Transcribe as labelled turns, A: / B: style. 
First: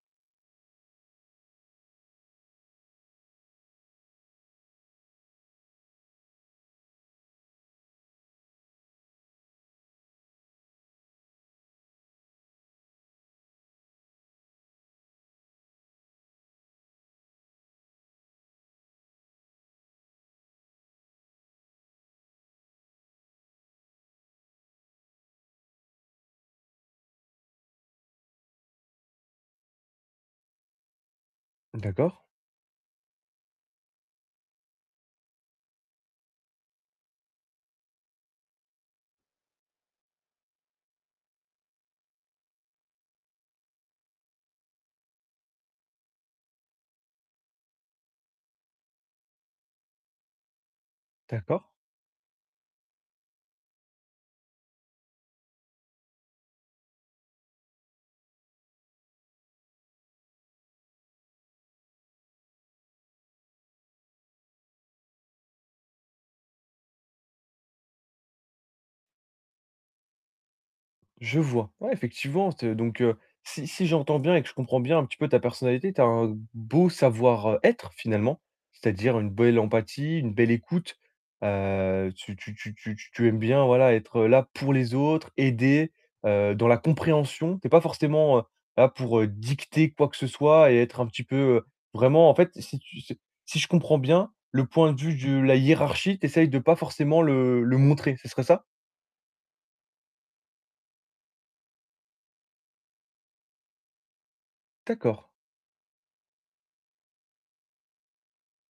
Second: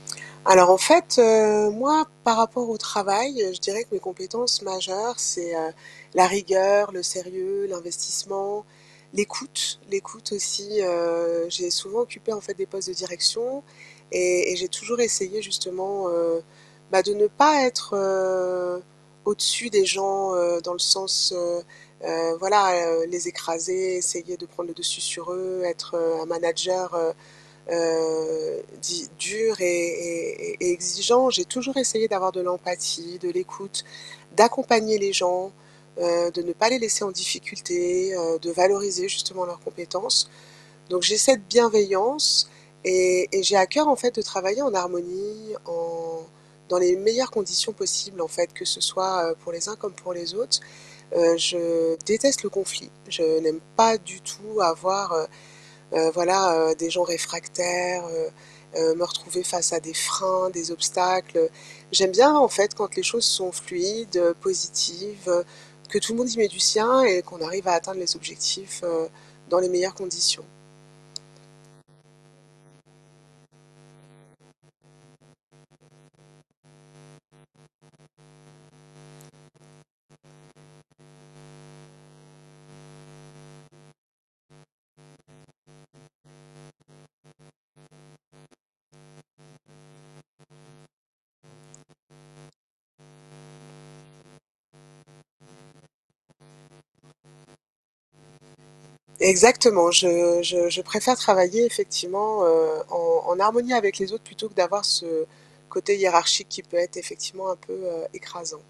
A: Alors en fait, heu, moi par rapport au travail, heu, je dirais que mes compétences majeures, c'est, heu, la rigueur, le sérieux, l'investissement, l'écoute, l'écoute aussi, heu, j'ai souvent occupé en fait des postes de direction et et j'ai toujours essayé justement, heu, bah, de ne pas être, heu, au-dessus des gens, heu, dans le sens, heu, heu, voilà, heu, les écraser, essayer de prendre le dessus sur eux, être, heu, un manager, heu, heu, dit dur et et et et exigeant, j'ai toujours essayé
B: D'accord.
A: d'avoir de l'empathie, de l'écoute, d'accompagner les gens, heu, de ne pas les laisser en difficulté, heu, de valoriser justement leurs compétences, donc j'ai cette bienveillance et et j'ai à cœur en fait de travailler en harmonie, en dans les meilleures conditions possibles en fait que ce soit, heu, pour les uns comme pour les autres. Heu,
B: D'accord.
A: je déteste le conflit, je n'aime pas du tout avoir, heu, heu, voilà, heu, des gens réfractaires, heu, heu, me retrouver face à des freins, des obstacles. J'aime bien en fait quand les choses sont fluides, heu, positives, heu, que tout le monde y met du sien et qu'on arrive à atteindre les objectifs, heu, dans les meilleures conditions.
B: Je vois. Ouais, effectivement, t donc heu, si si j'entends bien et que je comprends bien un petit peu ta personnalité, tu as un beau savoir, heu, être finalement, c'est-à-dire une belle empathie, une belle écoute. Heu, tu tu tu tu t tu aimes bien, voilà, être, heu, là pour les autres, aider, heu, dans la compréhension. Tu es pas forcément, heu, là pour, heu, dicter quoi que ce soit et être un petit peu, heu, vraiment en fait, si tu ce si je comprends bien, le point de vue de la hiérarchie, tu essayes de pas forcément le le montrer, ce serait ça?
A: Exactement, je je je préfère travailler effectivement, heu, en en harmonie avec les autres plutôt que d'avoir ce
B: D'accord.
A: côté hiérarchique qui peut être effectivement un peu, heu, écrasant.